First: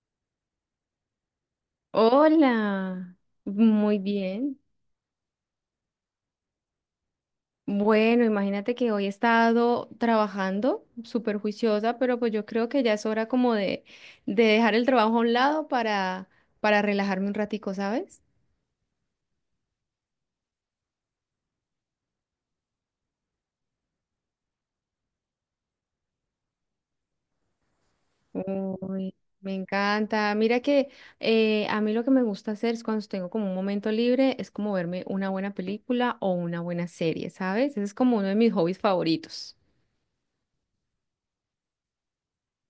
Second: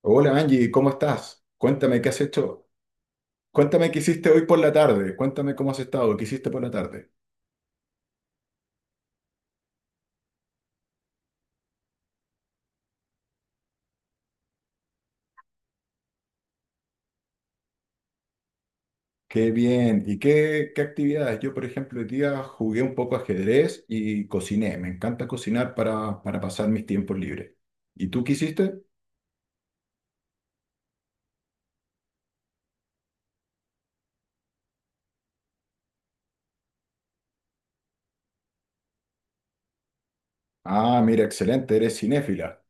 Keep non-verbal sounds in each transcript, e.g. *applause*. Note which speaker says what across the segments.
Speaker 1: Hola Angie, ¿cómo estás? Cuéntame qué has hecho.
Speaker 2: Hola,
Speaker 1: Cuéntame qué
Speaker 2: muy
Speaker 1: hiciste hoy por
Speaker 2: bien.
Speaker 1: la tarde. Cuéntame cómo has estado, qué hiciste por la tarde.
Speaker 2: Bueno, imagínate que hoy he estado trabajando súper juiciosa, pero pues yo creo que ya es hora como de dejar el trabajo a un lado para relajarme un ratico, ¿sabes?
Speaker 1: Qué bien. ¿Y qué actividades? Yo, por ejemplo, hoy día jugué un poco ajedrez y cociné. Me encanta cocinar para pasar mis tiempos libres. ¿Y tú qué hiciste?
Speaker 2: Uy, me encanta. Mira que a mí lo que me gusta hacer es cuando tengo como un momento libre, es como verme una buena película o una buena serie, ¿sabes? Ese es como uno de mis hobbies favoritos.
Speaker 1: Ah, mira, excelente, eres cinéfila.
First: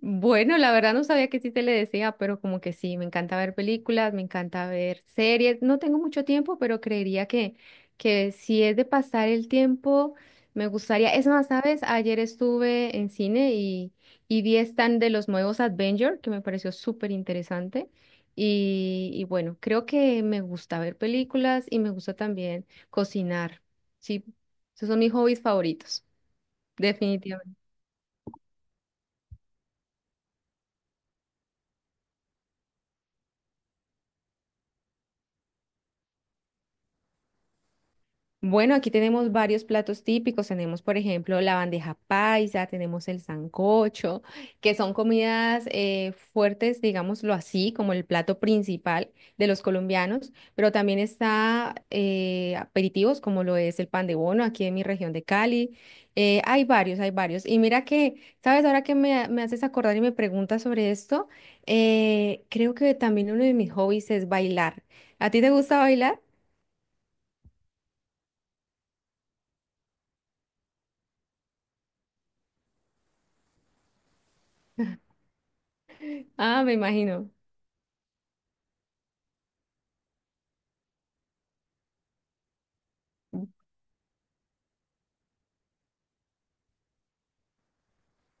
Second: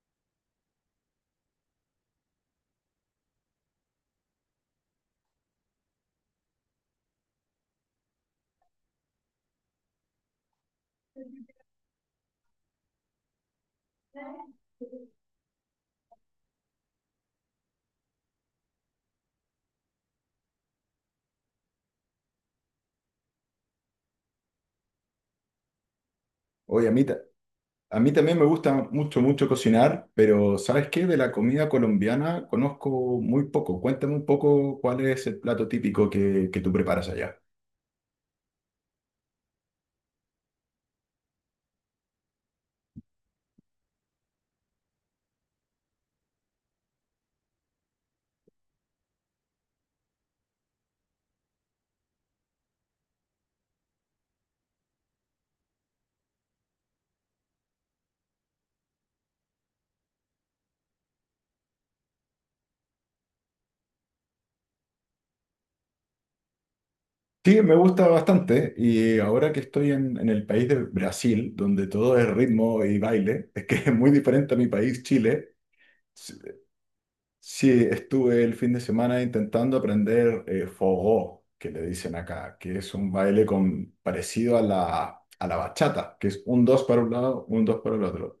Speaker 2: Bueno, la verdad no sabía que sí se le decía, pero como que sí, me encanta ver películas, me encanta ver series. No tengo mucho tiempo, pero creería que si es de pasar el tiempo, me gustaría. Es más, ¿sabes? Ayer estuve en cine y vi stand de los nuevos Avengers, que me pareció súper interesante. Y bueno, creo que me gusta ver películas y me gusta también cocinar. Sí, esos son mis hobbies favoritos,
Speaker 1: Oye, a mí, ta-
Speaker 2: definitivamente.
Speaker 1: a mí también me gusta mucho, mucho cocinar, pero ¿sabes qué? De la comida colombiana conozco muy poco. Cuéntame un poco cuál es el plato típico que tú preparas allá.
Speaker 2: Bueno, aquí tenemos varios platos típicos. Tenemos, por ejemplo, la bandeja paisa, tenemos el sancocho, que son comidas fuertes, digámoslo así, como el plato principal de los colombianos, pero también está aperitivos, como lo es el pan de bono aquí en mi región de Cali. Hay varios, hay varios. Y mira que, ¿sabes? Ahora que me haces acordar y me preguntas sobre esto, creo que también uno de mis hobbies es bailar. ¿A ti te gusta bailar?
Speaker 1: Sí, me gusta bastante y ahora que estoy en el país de Brasil, donde todo es ritmo y baile, es que *laughs* es muy diferente a mi país, Chile. Sí,
Speaker 2: Ah, me imagino.
Speaker 1: sí, estuve el fin de semana intentando aprender forró, que le dicen acá, que es un baile con, parecido a la bachata, que es un dos para un lado, un dos para el otro.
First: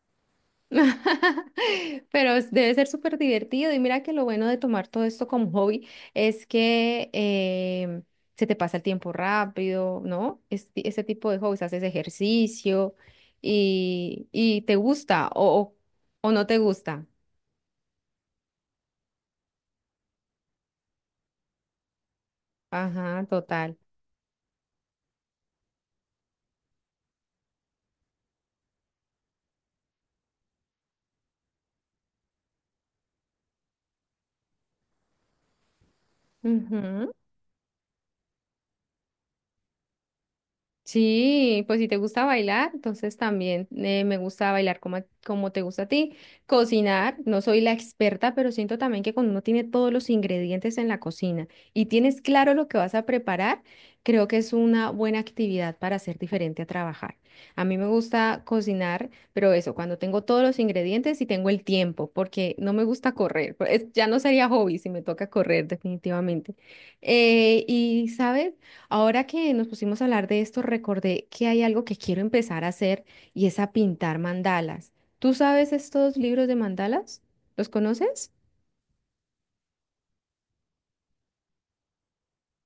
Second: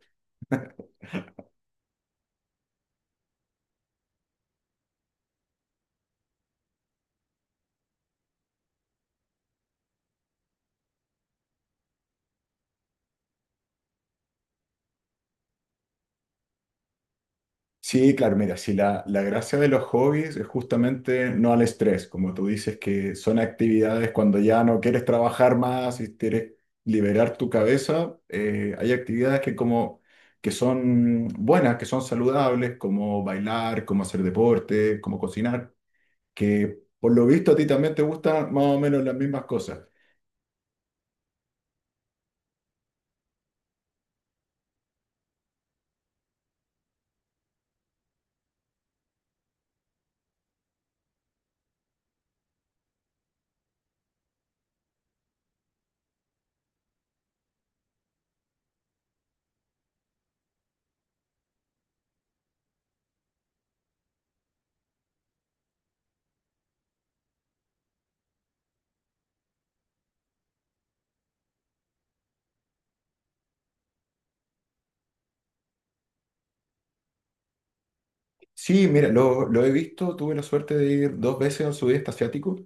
Speaker 2: *laughs* Debe ser súper divertido y mira que lo bueno de tomar todo esto como hobby es que se te pasa el tiempo rápido, ¿no? Ese tipo de hobbies, haces ejercicio y te gusta o no te gusta.
Speaker 1: Sí, claro, mira, si la gracia de los hobbies es justamente no al estrés, como tú dices, que
Speaker 2: Ajá,
Speaker 1: son
Speaker 2: total.
Speaker 1: actividades cuando ya no quieres trabajar más y quieres liberar tu cabeza, hay actividades que como que son buenas, que son saludables, como bailar, como hacer deporte, como cocinar, que por lo visto a ti también te gustan más o menos las mismas cosas.
Speaker 2: Sí, pues si te gusta bailar, entonces también me gusta bailar como, como te gusta a ti. Cocinar, no soy la experta, pero siento también que cuando uno tiene todos los ingredientes en la cocina y tienes claro lo que vas a preparar, creo que es una buena actividad para ser diferente a trabajar. A mí me gusta cocinar, pero eso, cuando tengo todos los ingredientes y tengo el tiempo, porque no me gusta correr. *laughs* Pues, ya no sería hobby si me toca correr, definitivamente. ¿Sabes? Ahora que nos pusimos a hablar de esto, recordé que hay algo que quiero empezar a hacer y es a pintar mandalas. ¿Tú sabes estos libros de mandalas? ¿Los conoces?
Speaker 1: Sí, mira, lo he visto, tuve la suerte de ir dos veces al sudeste asiático.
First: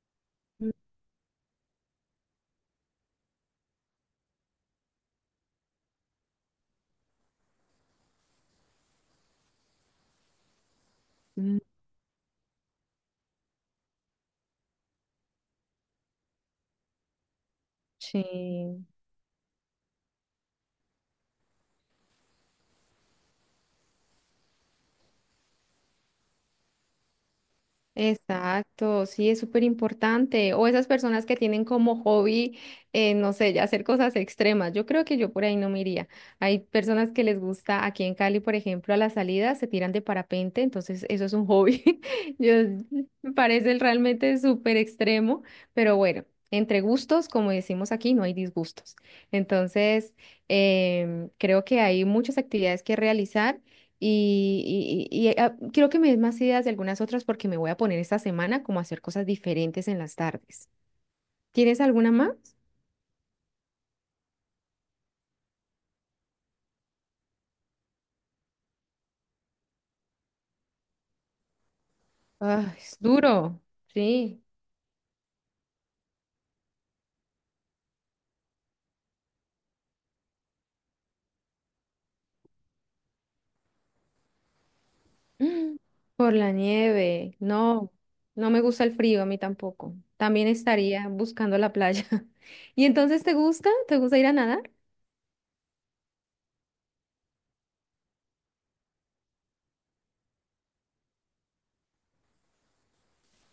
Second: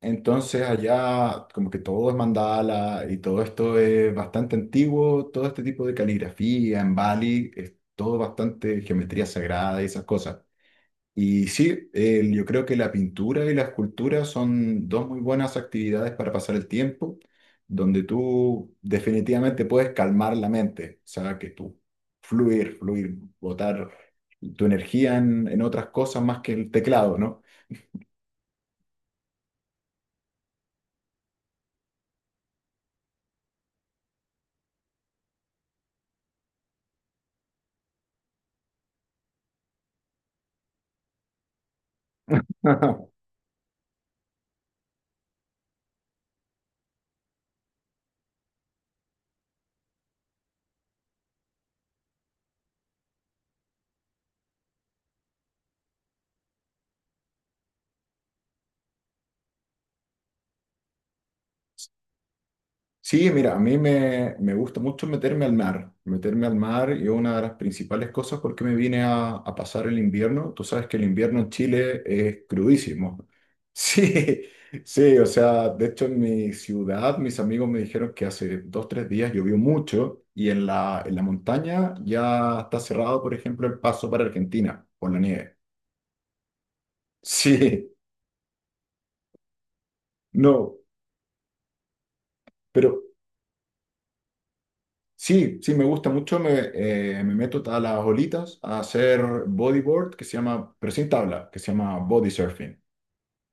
Speaker 1: Entonces allá como que todo es mandala y todo esto es bastante antiguo, todo este tipo de caligrafía en Bali, es todo bastante geometría sagrada y esas cosas. Y
Speaker 2: Mm,
Speaker 1: sí, yo creo que la pintura y la escultura son dos muy buenas actividades para pasar el tiempo, donde tú
Speaker 2: sí.
Speaker 1: definitivamente puedes calmar la mente, o sea, que tú fluir, botar tu energía en otras cosas más que el teclado, ¿no?
Speaker 2: Exacto, sí, es súper importante. O esas personas que tienen como hobby, no sé, ya hacer cosas extremas. Yo creo que yo por ahí no me iría. Hay personas que les gusta, aquí en Cali, por ejemplo, a la salida se tiran de parapente, entonces eso es un hobby. *laughs* Yo,
Speaker 1: *laughs*
Speaker 2: me parece realmente súper extremo, pero bueno, entre gustos, como decimos aquí, no hay disgustos. Entonces, creo que hay muchas actividades que realizar. Quiero que me des más ideas de algunas otras porque me voy a poner esta semana como a hacer cosas diferentes en las tardes. ¿Tienes alguna más?
Speaker 1: Sí, mira, a mí me gusta mucho meterme al mar. Meterme al mar y una de las principales cosas por qué me vine a pasar el invierno. Tú sabes que el invierno en Chile es
Speaker 2: Ah, es
Speaker 1: crudísimo. *laughs*
Speaker 2: duro,
Speaker 1: Sí,
Speaker 2: sí.
Speaker 1: sí, o sea, de hecho en mi ciudad mis amigos me dijeron que hace 2, 3 días llovió mucho y en la montaña ya está cerrado, por ejemplo, el paso para Argentina por la nieve.
Speaker 2: Mm, por la nieve,
Speaker 1: *laughs* Sí,
Speaker 2: no, no me gusta el frío, a mí tampoco. También
Speaker 1: no,
Speaker 2: estaría buscando la playa. *laughs* ¿Y
Speaker 1: pero...
Speaker 2: entonces te gusta? ¿Te gusta ir a nadar?
Speaker 1: Sí, sí, me gusta mucho. Me meto a las olitas a hacer bodyboard, que se llama, pero sin tabla, que se llama body surfing.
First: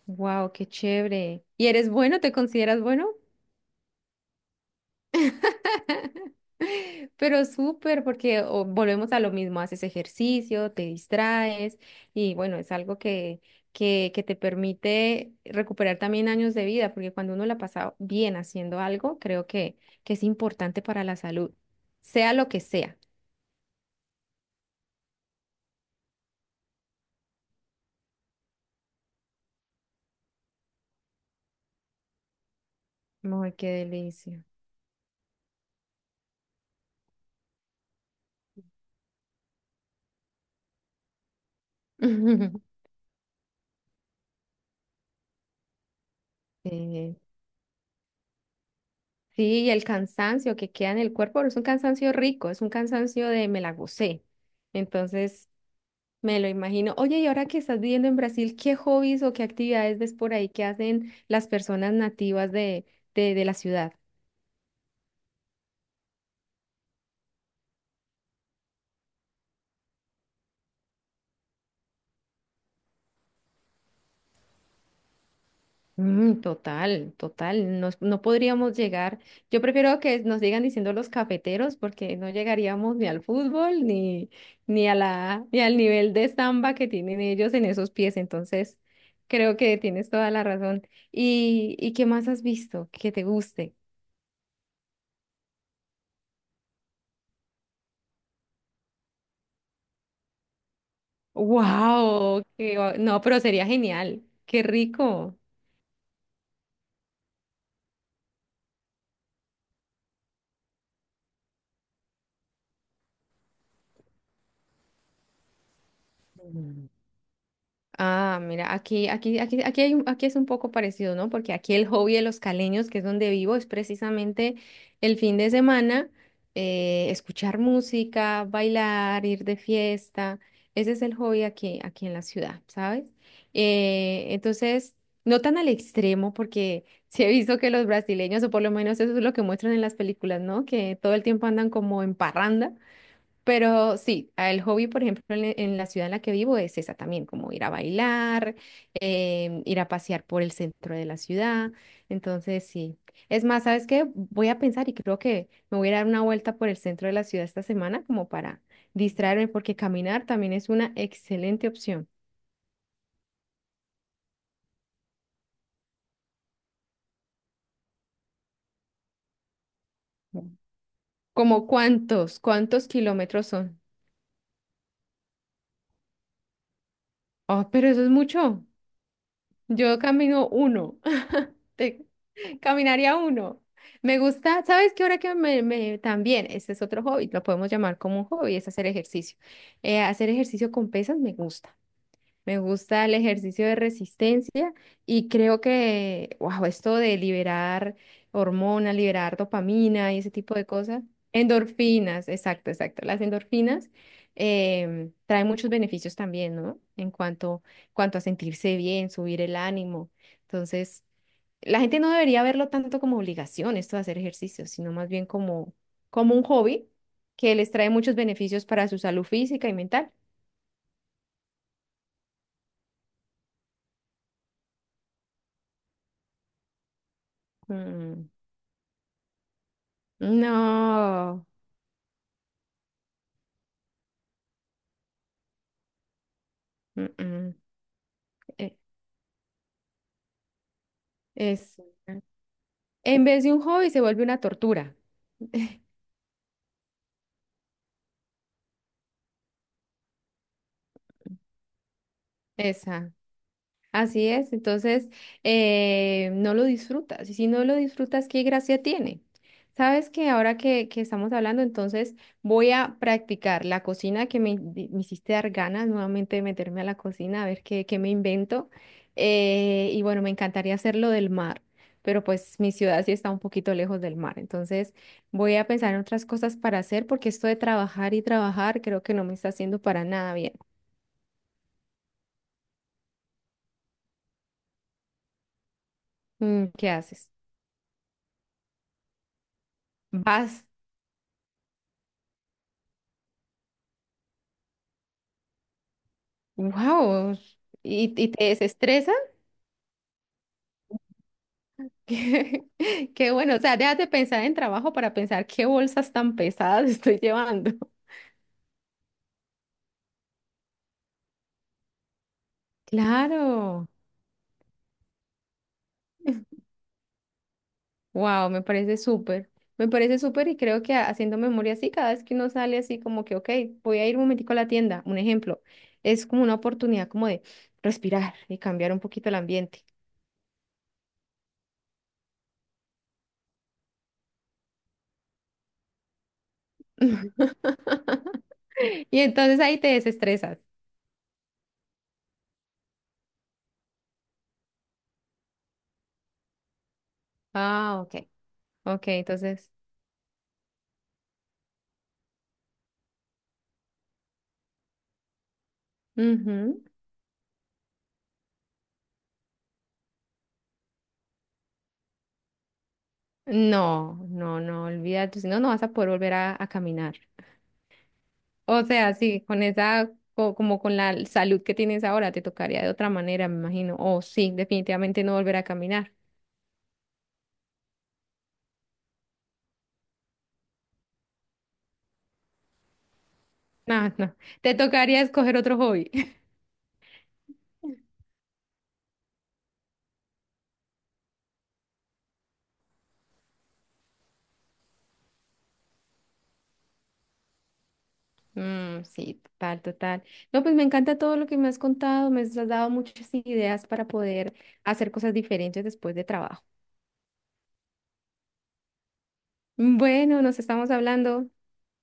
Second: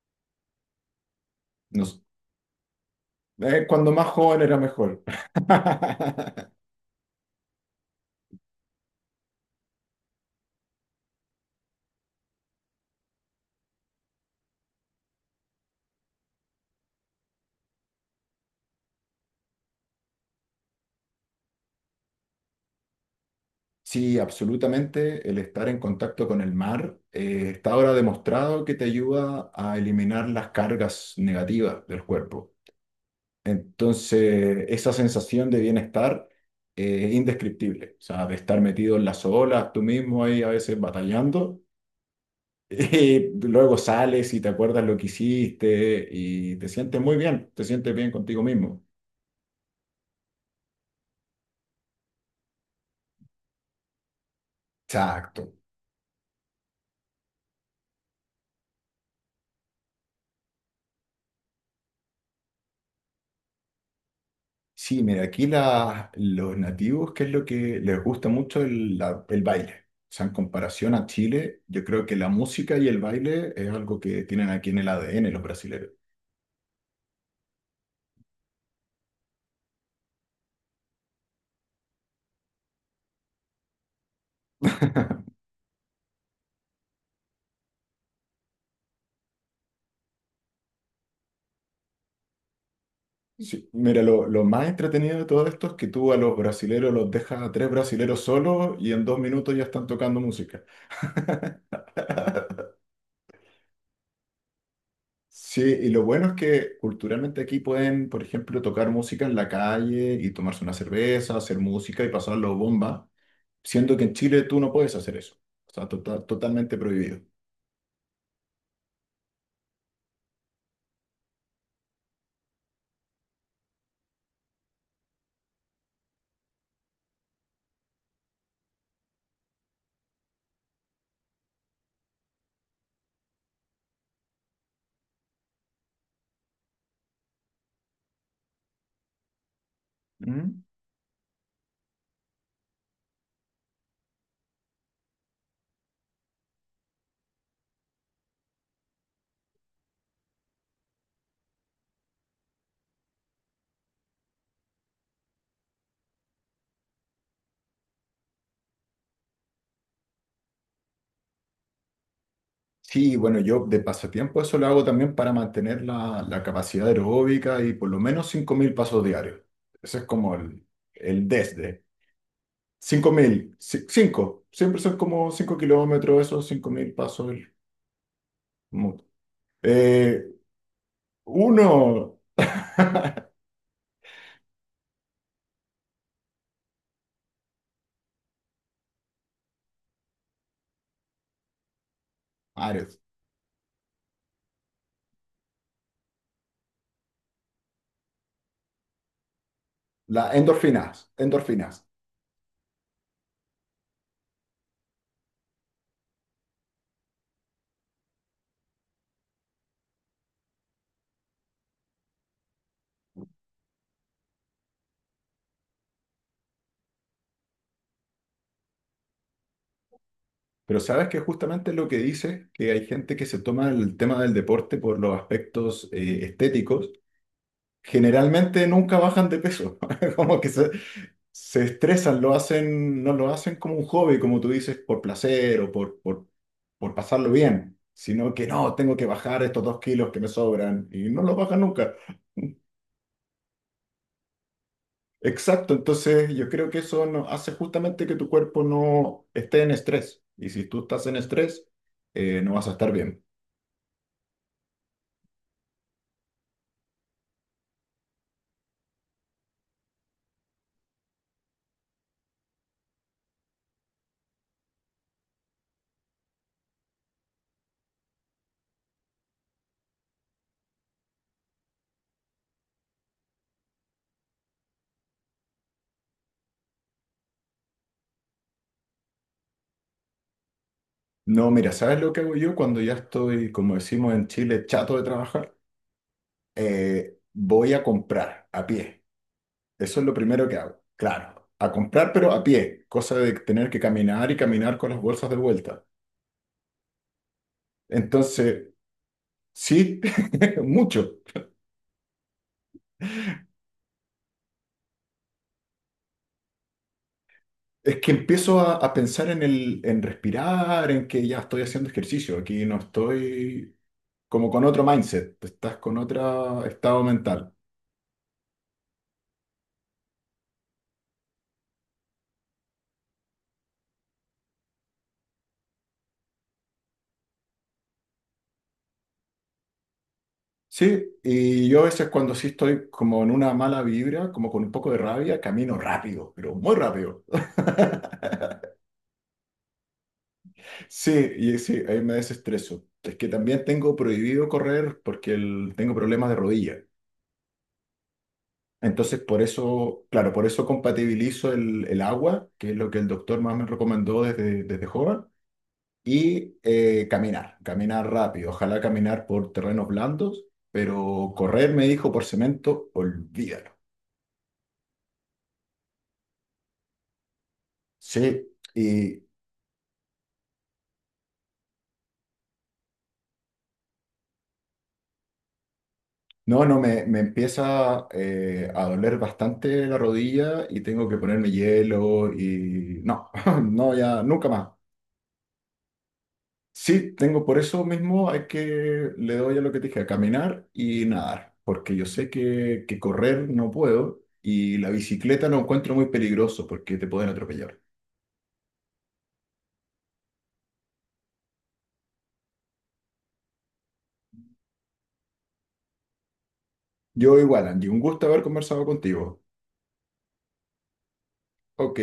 Speaker 2: Wow, qué chévere. ¿Y
Speaker 1: No
Speaker 2: eres
Speaker 1: s-
Speaker 2: bueno? ¿Te consideras bueno?
Speaker 1: Cuando más joven era mejor.
Speaker 2: *laughs*
Speaker 1: *laughs*
Speaker 2: Pero súper, porque o, volvemos a lo mismo, haces ejercicio, te distraes y bueno, es algo que te permite recuperar también años de vida, porque cuando uno la pasa bien haciendo algo, creo que es importante para la salud, sea lo que sea.
Speaker 1: Sí, absolutamente. El estar en contacto con el mar está ahora demostrado que te ayuda a eliminar las cargas negativas del cuerpo.
Speaker 2: Ay, qué delicia.
Speaker 1: Entonces, esa sensación de bienestar es indescriptible. O sea, de estar metido en las olas, tú mismo ahí a veces batallando. *laughs*
Speaker 2: *laughs*
Speaker 1: Y luego sales y te acuerdas lo que hiciste y te sientes muy
Speaker 2: Sí,
Speaker 1: bien, te sientes bien contigo mismo.
Speaker 2: sí, y el cansancio que queda en el cuerpo, pero es un cansancio rico, es un cansancio de me la gocé. Entonces,
Speaker 1: Exacto.
Speaker 2: me lo imagino. Oye, y ahora que estás viviendo en Brasil, ¿qué hobbies o qué actividades ves por ahí que hacen las personas nativas de la ciudad?
Speaker 1: Sí, mira, aquí los nativos, qué es lo que les gusta mucho el baile. O sea, en comparación a Chile, yo creo que la música y el baile es algo que tienen aquí en el ADN los brasileños.
Speaker 2: Mm, total, total. No podríamos llegar. Yo prefiero que nos sigan diciendo los cafeteros porque no llegaríamos ni al fútbol ni a
Speaker 1: *laughs*
Speaker 2: la, ni al nivel de samba que tienen ellos en esos pies. Entonces, creo que tienes toda la razón. ¿Y qué más has visto que te
Speaker 1: Sí,
Speaker 2: guste?
Speaker 1: mira, lo más entretenido de todo esto es que tú a los brasileros los dejas a tres brasileros solos y en 2 minutos ya están tocando música.
Speaker 2: Wow, no, pero sería genial. Qué rico.
Speaker 1: Sí, y lo bueno es que culturalmente aquí pueden, por ejemplo, tocar música en la calle y tomarse una cerveza, hacer música y pasarlo bomba, siendo que en Chile tú no puedes hacer eso. O sea, totalmente
Speaker 2: Mm.
Speaker 1: prohibido.
Speaker 2: Ah, mira, aquí, aquí, aquí, aquí hay, aquí es un poco parecido, ¿no? Porque aquí el hobby de los caleños, que es donde vivo, es precisamente el fin de semana, escuchar música, bailar, ir de fiesta. Ese es el hobby aquí, aquí en la ciudad, ¿sabes? Entonces, no tan al extremo, porque *laughs* sí he visto que los brasileños, o por lo menos eso es lo que muestran en las películas,
Speaker 1: ¿Mm?
Speaker 2: ¿no? Que todo el tiempo andan como en parranda. Pero sí, el hobby, por ejemplo, la en la ciudad en la que vivo es esa también, como ir a bailar, ir a pasear por el centro de la ciudad. Entonces, sí. Es más, ¿sabes qué? Voy a pensar y creo que me voy a dar una vuelta por el centro de la ciudad esta semana como para distraerme, porque caminar también es una excelente opción.
Speaker 1: Sí, bueno, yo de pasatiempo eso lo hago también para mantener la capacidad aeróbica y por lo menos 5.000 pasos diarios. Ese es como
Speaker 2: Mm.
Speaker 1: el
Speaker 2: ¿Como
Speaker 1: desde.
Speaker 2: cuántos? ¿Cuántos
Speaker 1: cinco
Speaker 2: kilómetros
Speaker 1: mil
Speaker 2: son?
Speaker 1: 5 siempre son como 5 kilómetros esos 5.000 pasos.
Speaker 2: Oh, pero eso es mucho.
Speaker 1: Mu-
Speaker 2: Yo
Speaker 1: Eh,
Speaker 2: camino uno. Te-
Speaker 1: Uno,
Speaker 2: *laughs* Caminaría uno. Me gusta, ¿sabes qué? Ahora que también, este es otro hobby, lo podemos llamar como un hobby, es hacer ejercicio. Hacer ejercicio con pesas me gusta. Me gusta el ejercicio de resistencia y creo que, wow, esto de liberar hormonas, liberar dopamina y ese
Speaker 1: las
Speaker 2: tipo de cosas.
Speaker 1: endorfinas, endorfinas.
Speaker 2: Endorfinas, exacto, exacto. Las endorfinas traen muchos beneficios también, ¿no? Cuanto a sentirse bien, subir el ánimo. Entonces la gente no debería verlo tanto como obligación, esto de hacer ejercicio, sino más bien como, como un hobby que les trae muchos beneficios para su salud física y mental.
Speaker 1: Pero sabes que justamente lo que dice que hay gente que se toma el tema del deporte por los aspectos estéticos,
Speaker 2: Mm,
Speaker 1: generalmente nunca bajan de peso. *laughs* Como que se,
Speaker 2: no,
Speaker 1: se estresan, lo hacen, no lo hacen como un hobby, como tú dices, por placer o por
Speaker 2: mm,
Speaker 1: pasarlo
Speaker 2: mm,
Speaker 1: bien, sino que
Speaker 2: e-
Speaker 1: no, tengo que bajar estos 2 kilos que me sobran y no los bajan
Speaker 2: es,
Speaker 1: nunca.
Speaker 2: en vez de un hobby se vuelve una tortura.
Speaker 1: Exacto, entonces yo creo que eso hace justamente que tu cuerpo no esté en estrés. Y si tú estás en estrés, no vas a estar
Speaker 2: Esa.
Speaker 1: bien.
Speaker 2: Así es, entonces no lo disfrutas. Y si no lo disfrutas, ¿qué gracia tiene? Sabes que ahora que estamos hablando, entonces voy a practicar la cocina que me hiciste dar ganas nuevamente de meterme a la cocina, a ver qué me invento. Y bueno, me encantaría hacerlo del mar, pero pues mi ciudad sí está un poquito lejos del mar. Entonces voy a pensar en otras cosas para hacer, porque esto de trabajar y trabajar creo que no me está haciendo para nada bien.
Speaker 1: No, mira, ¿sabes lo que hago yo cuando ya estoy, como decimos en Chile, chato de trabajar?
Speaker 2: Mm, ¿qué haces?
Speaker 1: Voy a comprar a pie. Eso es lo primero que
Speaker 2: ¿Vas?
Speaker 1: hago. Claro, a comprar, pero a pie. Cosa de tener que caminar y caminar con las bolsas de vuelta.
Speaker 2: Wow, y te
Speaker 1: Entonces,
Speaker 2: desestresa.
Speaker 1: sí, *laughs* mucho.
Speaker 2: *laughs* Qué, qué bueno, o sea, dejas de pensar en trabajo para pensar qué bolsas tan pesadas *laughs* estoy llevando.
Speaker 1: Es que empiezo a pensar en en respirar, en que ya estoy haciendo ejercicio, aquí no estoy
Speaker 2: Claro,
Speaker 1: como con otro mindset, estás con otro estado mental.
Speaker 2: wow, me parece súper y creo que haciendo memoria así, cada vez que uno sale así como que, ok, voy a ir un momentico a la tienda, un ejemplo, es como una oportunidad como de respirar y cambiar un poquito el ambiente.
Speaker 1: Sí, y yo a veces cuando sí estoy como en una mala vibra, como con un poco de rabia, camino rápido, pero muy rápido. *laughs*
Speaker 2: *laughs* Y entonces ahí te desestresas.
Speaker 1: Sí, y sí, ahí me desestreso. Es que también tengo prohibido correr porque tengo problemas de rodilla.
Speaker 2: Ah, ok, ok,
Speaker 1: Entonces, por
Speaker 2: entonces.
Speaker 1: eso, claro, por eso compatibilizo el agua, que es lo que el doctor más me recomendó desde joven y
Speaker 2: Ujú.
Speaker 1: caminar, caminar rápido, ojalá caminar por terrenos blandos, pero correr, me dijo, por cemento, olvídalo.
Speaker 2: No, no, no, olvídate, si no, no vas a poder volver a caminar.
Speaker 1: Sí,
Speaker 2: O sea,
Speaker 1: y
Speaker 2: sí, como con la salud que tienes ahora, te tocaría de otra manera, me imagino. O sí, definitivamente no volver a caminar. *laughs*
Speaker 1: no, no, me empieza a doler bastante la rodilla y tengo que ponerme hielo y no, *laughs* no,
Speaker 2: No,
Speaker 1: ya,
Speaker 2: no,
Speaker 1: nunca más.
Speaker 2: te tocaría escoger otro hobby. *laughs*
Speaker 1: Sí, tengo por eso mismo, hay que, le doy a lo que te dije, a caminar y nadar, porque yo sé que correr no puedo y la bicicleta no encuentro muy peligroso porque te pueden atropellar.
Speaker 2: Mm, sí, total, total. No, pues me encanta todo lo que me has contado, me has dado muchas ideas para poder hacer cosas diferentes después de trabajo.
Speaker 1: Yo igual, Andy, un gusto haber conversado contigo.
Speaker 2: Bueno, nos estamos hablando.
Speaker 1: Ok,